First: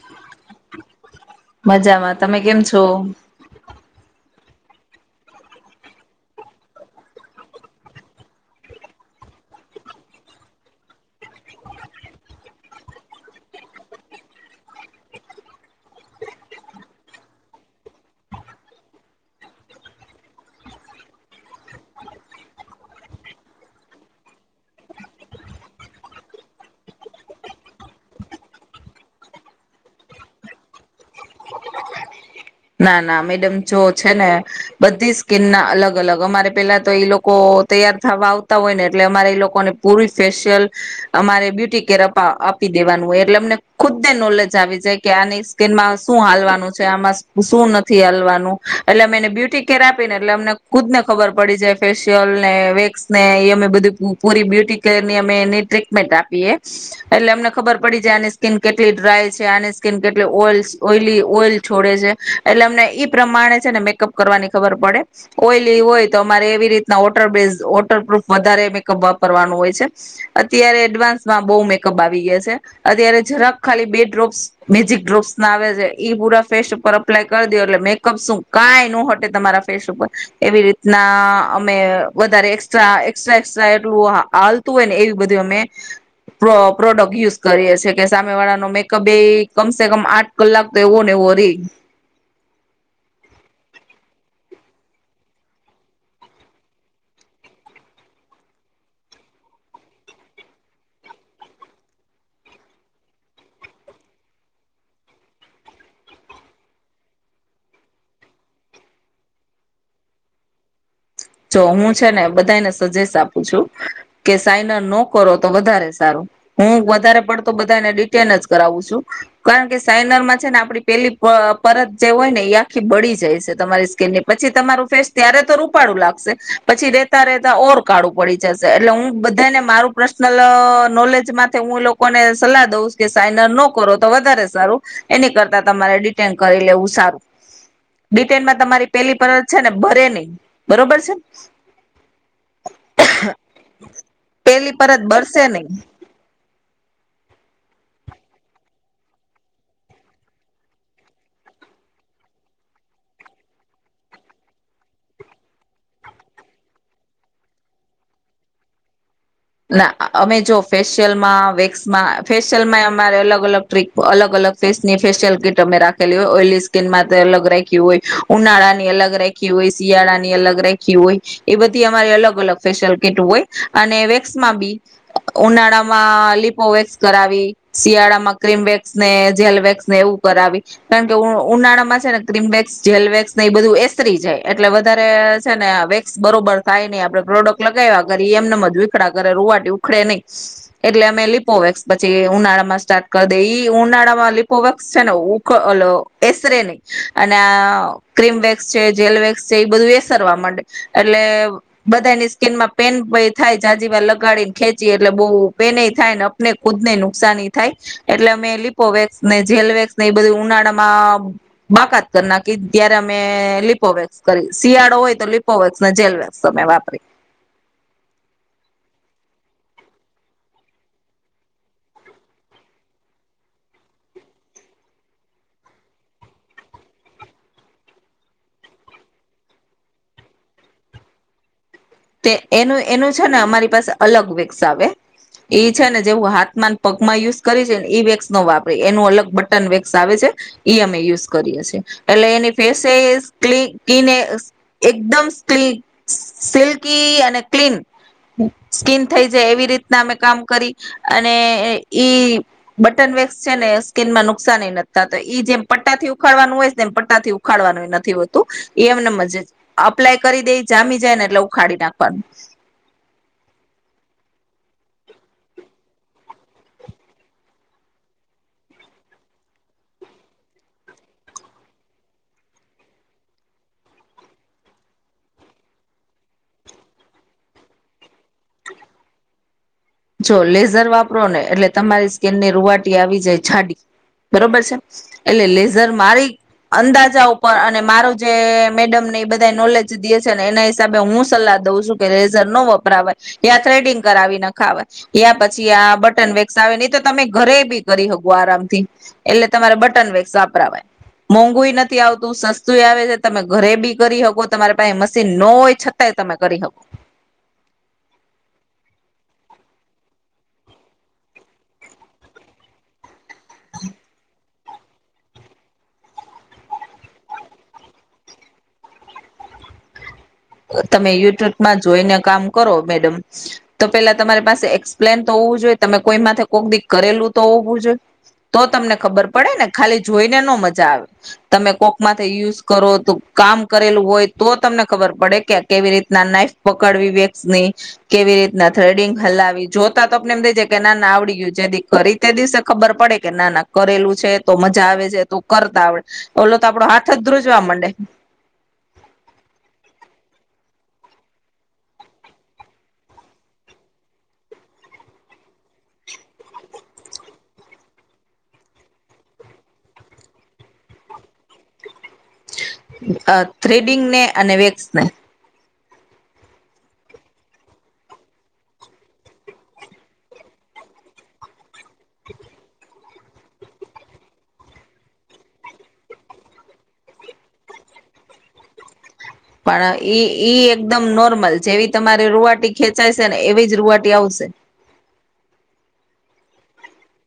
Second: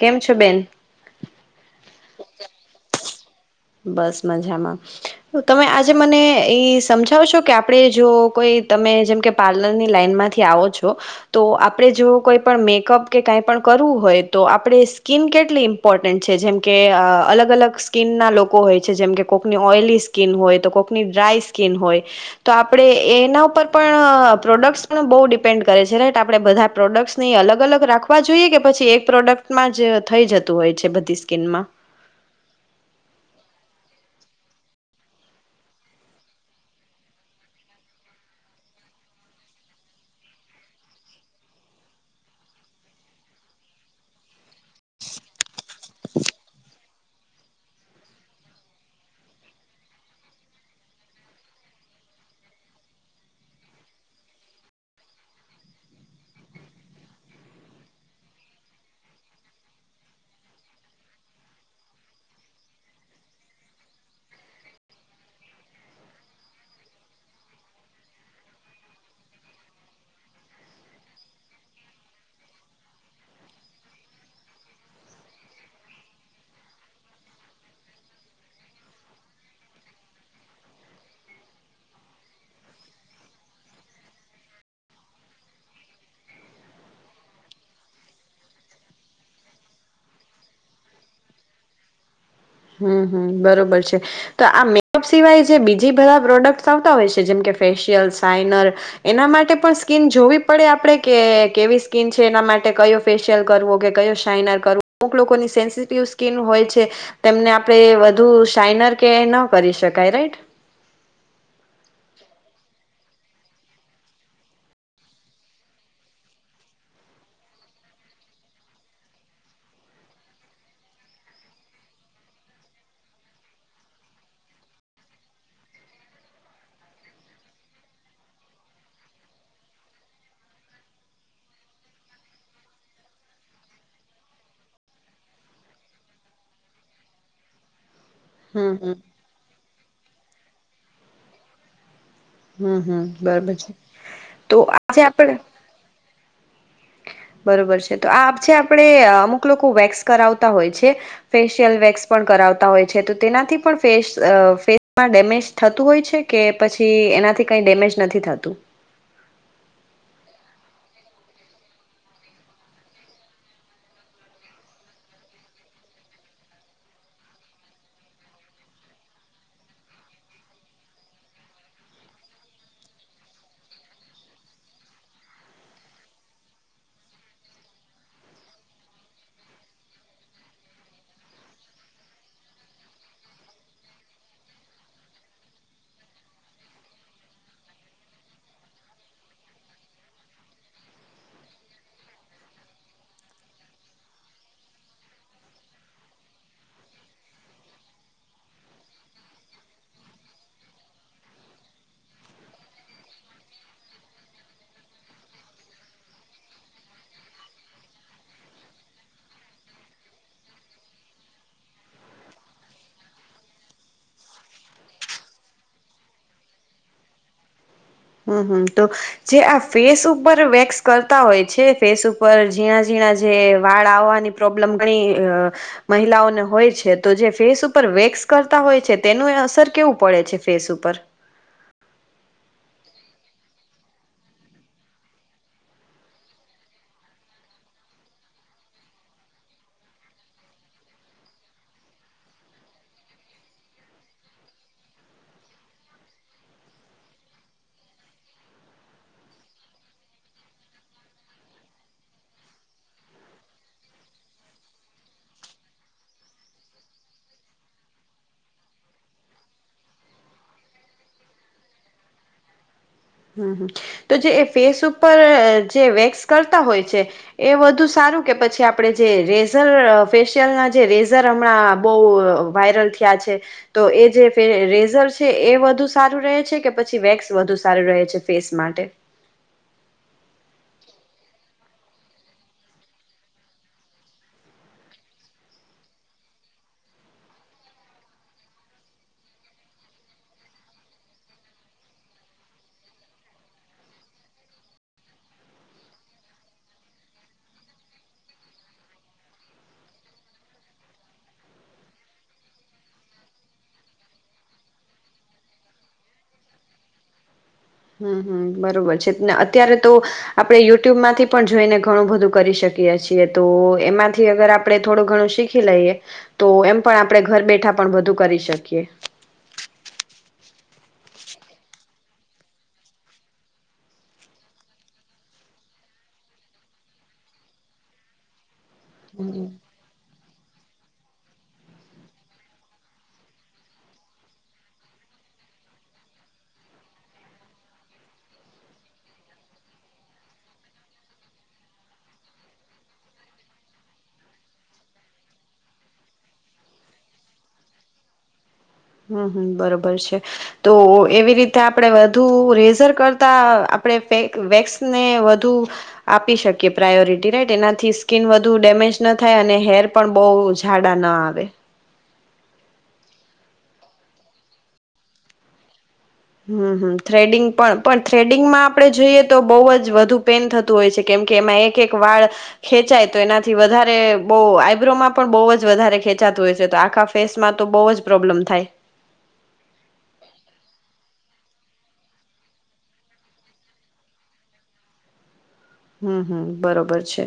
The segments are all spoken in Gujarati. કેમ છો બેન? મજામાં તમે કેમ છો મામાં તમે આજે મને એ સમજાવ છો કે આપણે જો, કોઈ તમે જેમ કે પાર્લરની લાઈન માંથી આવો છો તો, આપણે જો કોઈ પણ મેકઅપ કે કાંઈ પણ કરવું હોય તો આપણે સ્કીિન કેટલી ઇમ્પોર્ટન્ટ છે. જેમ કે અલગ અલગ સ્કીિનના લોકો લોકો હોય છે. જેમ કે, કોકની ઓઈલી સ્કીિન હોય તો કોકની ડ્રાય સ્કીિન હોય તો આપણે એના ઉપર પણ પ્રોડક્ટસ પણ બહુ ડિપેન્ડ કરે છે. રાઈટ આપણે બધા પ્રોડક્ટ્સની અલગ અલગ રાખવા જોઈએ કે પછી એક પ્રોડક્ટમાં જ થઈ જતું હોય છે બધી સ્કીનમાં [inaudible] ના નામે સ્કીન ના અલગ અલગ અમારે પહેલા તો એ લોકો તૈયાર થવા આવતા હોય ના અલગ અલગ અમારે પહેલા તો એ લોકો તૈયાર થવા આવતા હોય ને એટલે અમારે લોકોને પૂરી સ્પેશિયલ શું નથી, હાલવાનું એટલે અમે એને બ્યુટી કેર આપીને એટલે અમને ખુદ ને ખબર પડી છેાય ફેશિયલ ને વેક્સ ને એ અમે બધી પૂરી બ્યુટી કેર ની અમે એની, ટ્રીટમેન્ટ આપીએ એટલે અમને ખબર પડી છેાય આની સ્કીિન કેટલી ડ્રાય છે આની સ્કીિન કેટલી ઓ ઓઈલી ઓઈલ છોડે છે. એટલે અમને ઈ પ્રમાણે છે ને મેકઅપ કરવાની ખબર પડે ઓઈલી હોય તો અમારે એવી રીતના વોટર બેઝ વોટરપૂફ વધારે મેકઅપ વાપરવાનું હોય છે અત્યારે એડવાન્સમાં બહુ મેકઅપ આવી ગયા છે અત્યારે જરાક ખાલી બે ડ્રોપ્સ મેજિક ડ્રોપ્સ ના આવે છે પૂરા ફેસ ઉપર એપ્લાય કરી દ એટલે મેકઅપ શું, કાંઈ ન હટે તમારા ફેસ ઉપર એવી રીતના અમે વધારે એસ્ટ્રા એ્રા એસ્ટા એટલું હાલતું હોય ને એવી બધી અમે પ્રોડક્ટ યુઝ કરીએીએ કે સામે વાળાનો મેકઅપ એ કમસે કમ આઠ કલાક તો એવો ને એવો રહી. હમ હમ બરોબર છે. તો, આ મેકઅપ સિવાય જે બીજી બધા પ્રોડક્ટ્સ આવતા હોય છે જેમ કે ફેશિયલ શાઈનર એના માટે પણ સ્કીિન જોવી પડે આપડણે કે કેવી સ્કીિન છે એના માટે કયો ફેશિયલ કરવો કે કયો શાઈનર કરવો અમુક લોકોની સેન્સિટિવ સ્કીિન હોય છે. તેમને, આપણે વધુ શાઈનર કે ન કરી, શકાય રાઈટ જો હું છે ને, બધાને સજેસ આપું છું કે સાઈનર નો કરો તો વધારે સારો હું, વધારે પડતો બધાને ડિટેન જ કરાવું છું કારણ કે સાઇનરમાં છે, ને આપડી પેલી પરત જે હોય ને એ આખી બળી જાય છે. તમારી સ્કીિન ની પછી તમારું ફેસ ત્યારે તો રૂપાળું લાગ પછી, રેતા રેતા ઓર કાળું પડી જશે. એટલે હું બધાને મારું પર્સનલ નોલેજ હું લોકોને સલાહ દઉ કે સાઈન અન નો કરો તો, વધારે સારું એની કરતા તમારે ડિટેન કરી લેવું સારું બિટેલમાં હમ તમારી હમ પેલી પર છે ને ભરે નહી બરોબર હછ હમ હમ બરોબર છે. તો, પેલી આજે પરત આપડ બરશે નહી બરોબર છે તો આ છે, આપણે અમુક લોકો વેક્સ કરાવતા હોય છે. ફેશિયલ વેક્સ પણ કરાવતા હોય છે. તો તેનાથી પણ ફેસ ફેસમાં ડેમેજ થતું હોય છે કે, પછી એનાથી કઈ ડેમેજ નથી થતું ના અમે જો ફેશિયલ માં વેક્સમાં ફેશિયલમાં અમારે અલગ અલગ ટ્રીક અલગ અલગ ફેસ ની ફેશિયલ કીટ અમે રાખેલી હોય ઓઇલી સ્કીિનમાં અલગ રાખી હોય ઉનાળા ની અલગ રાખી હોય શિયાળાની અલગ રાખી હોય એ બધી અમારી, અલગ અલગ ફેશિયલ કીટ હોય અને વેક્ બ ઉનાળામાં લિપો વક્સ કરાવી શિયાળામાં ક્રિમ વક્સ ને જેલ વેક્સ ને એવું કરાવી કારણ કે ઉનાળામાં છે. ને, ક્ર્રીમવેેક્સ જેલ વેક્સ ને એ બધું એતરી જાય એટલે વધારે છે ને, વેક્સ બરોબર થાય નહી આપડણે પ્રોડક્ટ લગાવવા. કરીએ એમને મજ ઉડા કરે રુવાટી ઉખડે નહીિ એટલે અમે લીપોવેક્સ પછી ઉનાળામાં સ્ટાર્ટ કરી દેએ ઉનાળામાં લીપોવેક્સ છે ને એસરે નહી અને આ ક્રીમ વેક્સ છે જેલવેેક્સ છે એ બધું એસરવા માંડે એટલે બધાની સ્કીિન માં પેન થાય જાજીવા લગાડી ને ખેંચી એટલે બહુ પેન થાય ને અપને ખુદ ને નુકસાની થાય એટલે અમે લિપોવેક્સ ને જેલવેક્સ ને એ બધું ઉનાળામાં બાકાત કરી નાખી ત્યારે અમે લિપોવેક્સ કરી શિયાળો હોય તો લીપોવેક્સ ને જેલવેક્સ અમે વાપરી હમ હમ તો જે આ ફેસ ઉપર વેક્સ કરતા હોય છે ફેસ ઉપર ઝીણા ઝીણા જે વાળ આવવાની પ્રોબ્લેમ ઘણી મહિલાઓને હોય છે તો જે ફેસ ઉપર વેક્સ કરતા હોય છે તેનું એ અસર કેવું પડે છે ફેસ ઉપર એનું એનું છે ને અમારી પાસે અલગ વેક્સ આવે છે ને જે હું હાથમાંન પગમાં યુઝ કરી છે ને વેક્સ નો વાપરી એનું અલગ બટન વેક્સ આવે છે એ અમે યુઝ કરીએ છીએ એટલે એની ફેસે કને એકદમ સ્લી સક અને ક્લીન સ્કીિન થઈ જાય, એવી રીતના અમે કામ કરી અને ઈ બટન વેક્સ છે ને સ્કીિન માં નુકસાન નથીતા જેમ પટ્ટા થી ઉખાડવાનું હોય તેમ પટ્ટાથી ઉખાડવાનું નથી, હોતું એ, એમને મજ અપ્લાય કરી દે જામી જાય ને એટલે ખાડી નાખવા હમ તો જે એ ફેસ ઉપર જે વેક્સ કરતા હોય છે એ વધુ સારું કે પછી આપણે જે રેઝર ફેશિયલના જે રેઝર હમણાં બહુ વાયરલ થયા છે, તો એ જે રેઝર છે એ વધુ સારું રહે છે કે પછી વેક્સ વધુ સારું રહે છે ફેસ માટે જો લેઝર વાપરો ને એટલે તમારી સ્કીિનની રૂવાટી આવી જાય જાાડી બરોબર છે. એટલે લેઝર મારી અંદાજા ઉપર અને મારો જે મેડમને એ બધા નોલેજ દે છે, ને એના હિસાબે હું સલાહ દઉં છું કે લેઝર ન વપરાવાય યા થ્રેડિંગ કરાવી નાખ. ખ યા પછી આ બટન વેક્સ આવે નહી, તો તમે ઘરે બી કરી શકો આરામથી એટલે તમારે બટન વેક્સ વાપરાવાય મોંઘું નથી આવતું સસ્તું આવે છે તમે ઘરે બી કરી શકો તમારે પાસે મશીન ન હોય છતાંય તમે કરી શકો હમ હમ બરોબર છેને અત્યારે તો, આપડણે યુટ્યુબ માંથી પણ જોઈને ઘણું બધું કરી શકીએ છીએ. તો, એમાંથી અગર આપ આપણે, થોડું ઘણું શીખી લઈએ. તો, એમ પણ આપણે ઘર બેઠા પણ બધું કરી શકીએ તમે યુટ્યુબમાં જોઈને કામ કરો મેડમ તો પેલા તમારી પાસે એક્સપ્લેન તો હોવું જોઈએ. તમે કોઈ માથે કોક દ કરેલું તો હોવું જોઈએ તો તમને ખબર પડે ને ખાલી જોઈને નો મજા આવે તમે કોક માંથી યુઝ કરો તો કામ કરેલું હોય તો તમને ખબર પડે કે કેવી રીતના નાઈફ પકડવી વેક્સની કેવી રીતના થ્રેડિંગ હલાવી જોતા તો, આપને એમ થઈ જ કે ના ના આવડી ગયું જેથી કરી તે દિવસે ખબર પડે કે ના ના કરેલું છે તો મજા આવે છે, ત કરતા આવડે ઓલો તો આપડો હાથ જ ધ્રુજવા માંડે હમ હમ બરોબર છે તો એવી રીતે આપડે વધુ રેઝર કરતા આપણેે વેક્સ ને વધુ આપી શકીએ પ્રાયોરિટી. રાઈટ એનાથી સ્કીન વધુ ડેમેજ ન થાય અને હેર પણ બહુ જાઝડા ન આવે. અ થ્રેડિંગને અને વેક્સને હમ હમ થ્રેડિંગ પણ પણ થ્રેડિંગમાં આપણે જોઈએ તો બહુ જ વધુ પેન થતું હોય છે કેમકે એમાં એક એક વાળ ખેંચાય તો એનાથી વધારે બહ આઈબ્રોમાં પણ બહુ જ વધારે ખેંચાતું હોય છે તો આખા ફેસમાં તો બહુ જ પ્રોબ્લમ થાય. પણ ઈ ઈ એકદમ નોર્મલ જેવી તમારી રુવાટી ખેંચાય છે ને એવી જ રુવાટી આવશે હમ હમ બરોબર છે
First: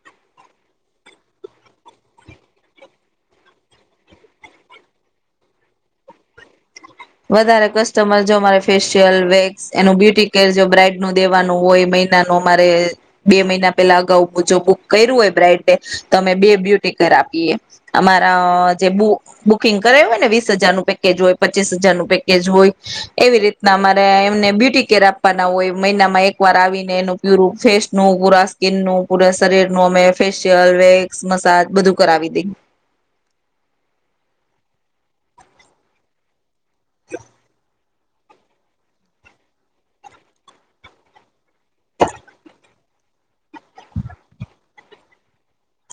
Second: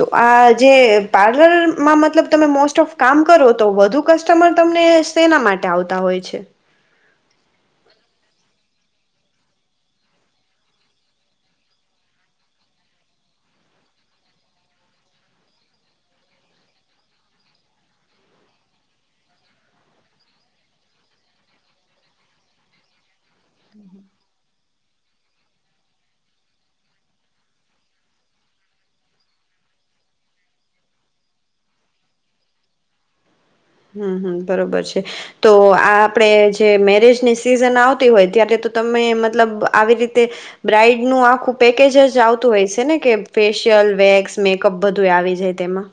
તો આ જે પાર્લરમાં મતલબ તમે મોસ્ટ ઓફ કામ કરો તો વધુ કસ્ટમર તમને સેના માટે આવતા હોય છે. વધારે કસ્ટમર જો અમારે ફેશિયલ વેક્સ એનું બ્યુટી કેર જો બ્રાઈડ નું દેવાનું હોય મહિનાનું અમારે બે મહિના પેલા અગાઉ જો બુક કર્યું હોય બ્રાઈડને તો અમે બે બ્યુટી કેર આપીએ અમારા જે બુકિંગ કરેું હોય ને વીસ હજારનું પેકેજ હોય પચીસ હજારનું પેકેજ હોય એવી રીતના અમારે એમને બ્યુટી કેર આપવાના હોય મહિનામાં એક વાર આવીને એનું પ્યુર ફેસ નું પૂરા સ્કીિનનું પૂરા શરીરનું અમે ફેશિયલ વેક્સ મસાજ બધું કરાવી દઈ હમ હમ બરોબર છે, તો આ આપડે જે મેરેજની સિઝન આવત હોય ત્યારે તો તમે મતલબ આવી રીતે બ્રાઈડ નું આખું પેકેજ જ આવતું હોય છે, ને કે ફેશિયલ વેક્સ મેકઅપ બધું આવી જાય તેમાં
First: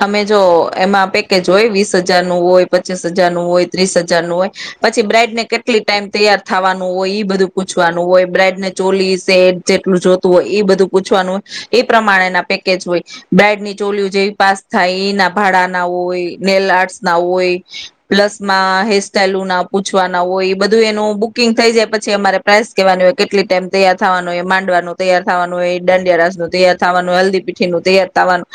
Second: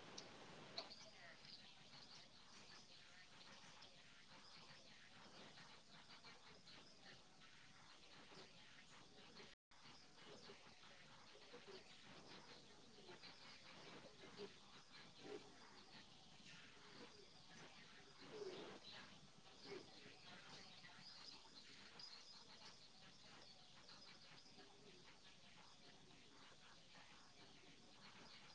તમે જો એમાં પેકેજ હોય વીસ હજાર નું હોય પચ્ચીસ હજારનું હોય ત્રીસ હજારનું હોય પછી બ્રાઇડને કેટલી ટાઈમ તૈયાર થવાનું હોય ઈ બધું પૂછવાનું હોય બ્રાઇડને ચોલી સેટ જેટલું જોતું હોય એ બધું પૂછવાનું હોય એ પ્રમાણેના પેકેજ હોય બ્રાઈડ ની ચોલીઓ જેવી પા થાય એના ભાડા ના હોય નેલ આર્ટસ ના હોય પ્લસ માં હેરિસ્ટાઇલ ના પૂછવાના હોય એ બધું એનું બુકિંગ થઈ જાય પછી અમારે પ્રાઇસ કેહેવાનું હોય કેટલી ટાઈમ તૈયાર થવાનું હોય માંડવાનું તૈયાર થવાનું હોય દાંડિયા રાસ નું તૈયાર થવાનું હોય હલ્દી, પીઠી નું તૈયાર થવાનું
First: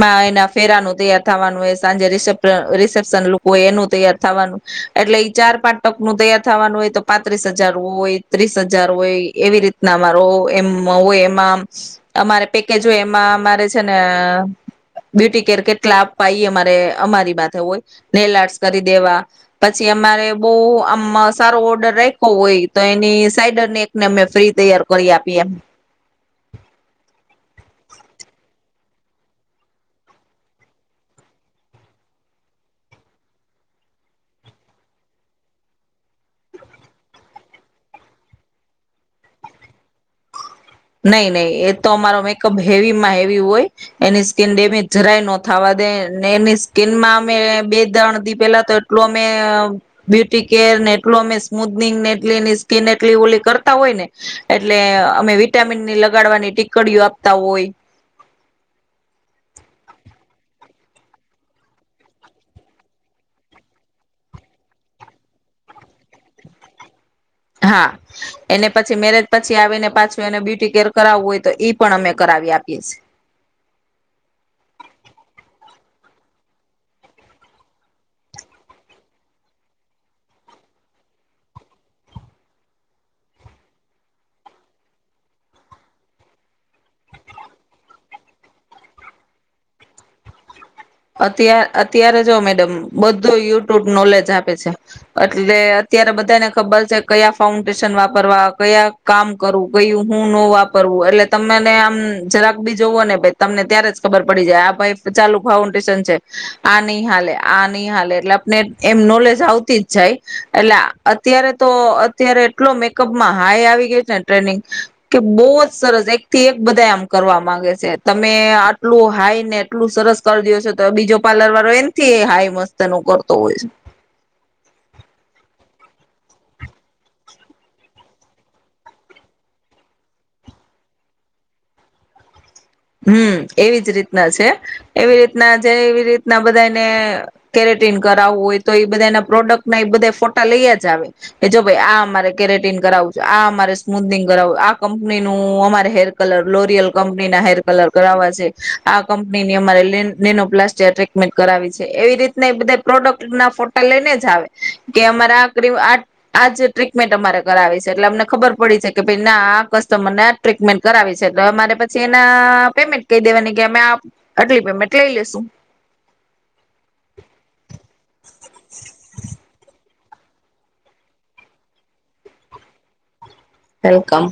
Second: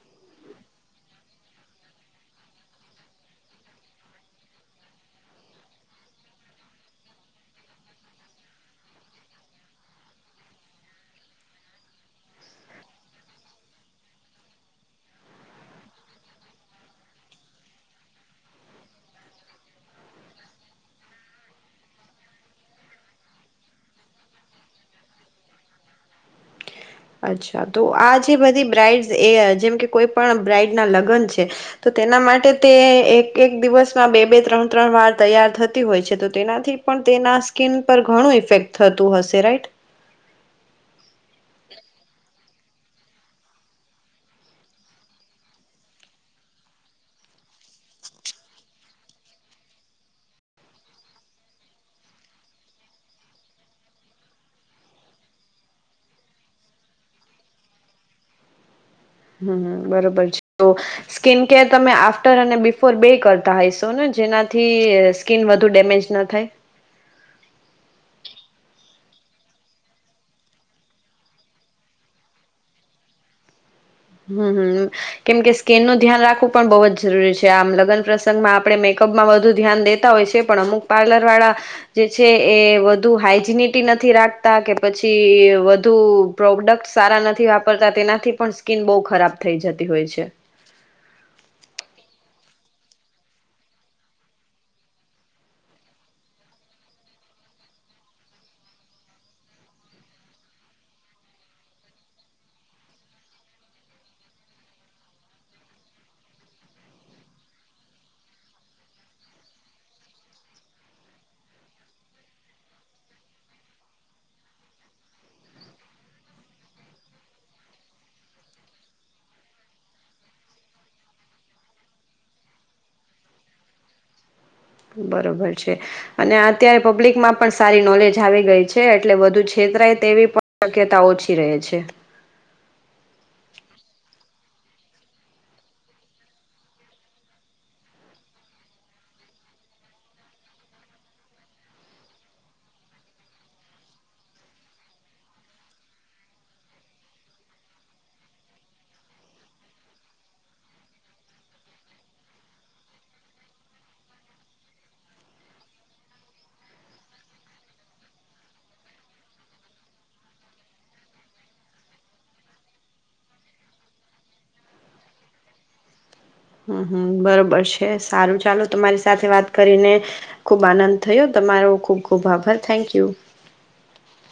માં એના ફેરાનું તૈયાર થવાનું હોય સાંજે રિસેશન સ્વાગત લુક હોય એનું તૈયાર થવાનું એટલે ઈ ચાર પાંચ ટક ન તૈયાર થવાનું હોય તો પાંત્રીસ હજાર હોય ત્રીસ હજાર હોય એવી રીતના અમારો એમ હોય એમાં અમારે પેકેજ હોય એમાં અમારે છે, ને બ્યુટી કેર કેટલા આપવા એ અમારે અમારી માથે હોય નેલ આર્ટસ કરી દેવા પછી અમારે બહુ આમ સારો ઓર્ડર રાખો હોય તો એની સાઈડરને એકને અમે ફ્રી તૈયાર કરી આપીએ અચ્છા તો આ જે બધી બ્રાઇડ્સ એ જેમ કે કોઈ પણ બ્રાઇડના લગ્ન છે તો તેના માટે તે એક એક દિવસમાં બે બે ત્રણ ત્રણ વાર તૈયાર થતી હોય છે તો તેનાથી પણ તેના ત્વચા પર ઘણું ઇફેક્ટ થતું હશે રાઈટ નઈ નહી એ તો અમારો મેકઅપ હેવીમાં હેવી હોય એની ત્વચાને નુકસાન જરાય ન થવા દે એની સ્કીનમાં અમે બે ત્રણ દી પેલા તો એટલો અમે બ્યુટી કેર ને એટલો અમે સ્મુથનીગ ને એટલી એની સ્કીન એટલી ઓલી કરતા હોય ને એટલે અમે વિટામિન ની લગાડવાની ટીકડીઓ આપતા હોય હમ બરોબર છે, તો સ્કીન કેર તમે આફ્ટર અને બીફોર બે કરતા હઈશો ને જેનાથી સ્કીિન વધુ ડેમેજ ન થાય હા એને પછી મેરેજ પછી આવીને પાછું એને બ્યુટી કેર કરાવવું હોય તો ઈ પણ અમે કરાવી આપીએ છે. હમમ કેમકે સ્કીનનું ધ્યાન રાખવું પણ બહુ જ જરૂરી છે, આમ લગ્ન પ્રસંગમાં આપણે મેકઅપમાં વધુ ધ્યાન દેતા હોય છે, પણ અમુક પાર્લર વાળા જે છે, એ વધુ હાઈ જીનિટી નથી રાખતા કે પછી વધુ પ્રોડક્ટ સારા નથી વાપરતા તેનાથી પણ સ્કીન બહુ ખરાબ થઈ જતી હોય છે. અત અત્યારે જો મેડમ બધો યુટ્યુબ નોલેજ આપે છે એટલે અત્યારે બધાને ખબર છે, કયા ફાઉન્ડેશન વાપરવા કયા કામ કરવું કયું હું ન વાપરવું એટલે તમને આમ જરાક બી જોવો ને ભ તમને ત્યારે જ ખબર પડી જાય આ ભાઈ ચાલુ ફાઉ ન્ડેશન આ ન હાલે આ નઈ હાલે એટલે આપને એમ નોલેજ આવતી જ જાય એટલે અત્યારે તો અત્યારે એટલો મેકઅપમાં હાઈ આવી ગયો છે, ને ટ્રેનિંગ કે બહુ જ સરસ એક થી એક બધા આમ કરવા માંગે છે, તમે આટલું હાઈ ને એટલું સરસ કરી દ તો બીજો પાર્લરવાળો એમથી હાઈ મસ્ત એનો કરતો હોય છે. બરોબર છે, અને અત્યારે પબ્લિકમાં પણ સારી જ્ઞાન આવી ગઈ છે, એટલે વધુ છેતરાય તેવી પણ શક્યતા ઓછી રહે છે. હમ એવી જ રીતના છે, એવી રીતના જે એવી રીતના બધાને કેરેટીન કરાવવું હોય તો એ બધાના પ્રોડક્ટના એ બધા ફોટા લઈ જ આવે કે જો ભાઈ આ અમારે કેરેટીન કરાવવું છે, આ અમારે સ્મુથનીગ કરાવવું આ કંપનીનું અમારે હેર કલર લોરિયલ કંપનીના હેર કલર કરાવ છે, આ કંપનીની અમારે નેનોપ્લાસ્ટિયા ટ્રીટમેન્ટ કરાવી છે, એવી રીતના બધા પ્રોડક્ટ ના ફોટા લઈને જ આવે કે અમારે આ આજ ટ્રીટમેન્ટ અમારે કરાવી છે, એટલે અમને ખબર પડી છે, કે કસ્ટમર ના આ ગ્રાહક ને આ ટ્રીટમેન્ટ કરાવી છે, એટલે અમારે પછી એના પેમેન્ટ કહી દેવાની કે અમે આ આટલી પેમેન્ટ લઈ લેશુ હમ હમ બરોબર છે, સારું ચાલો તમારી સાથે વાત કરીને ખુબ આનંદ થયો તમારો ખુબ ખુબ આભાર થેન્ક્યુ વેલકમ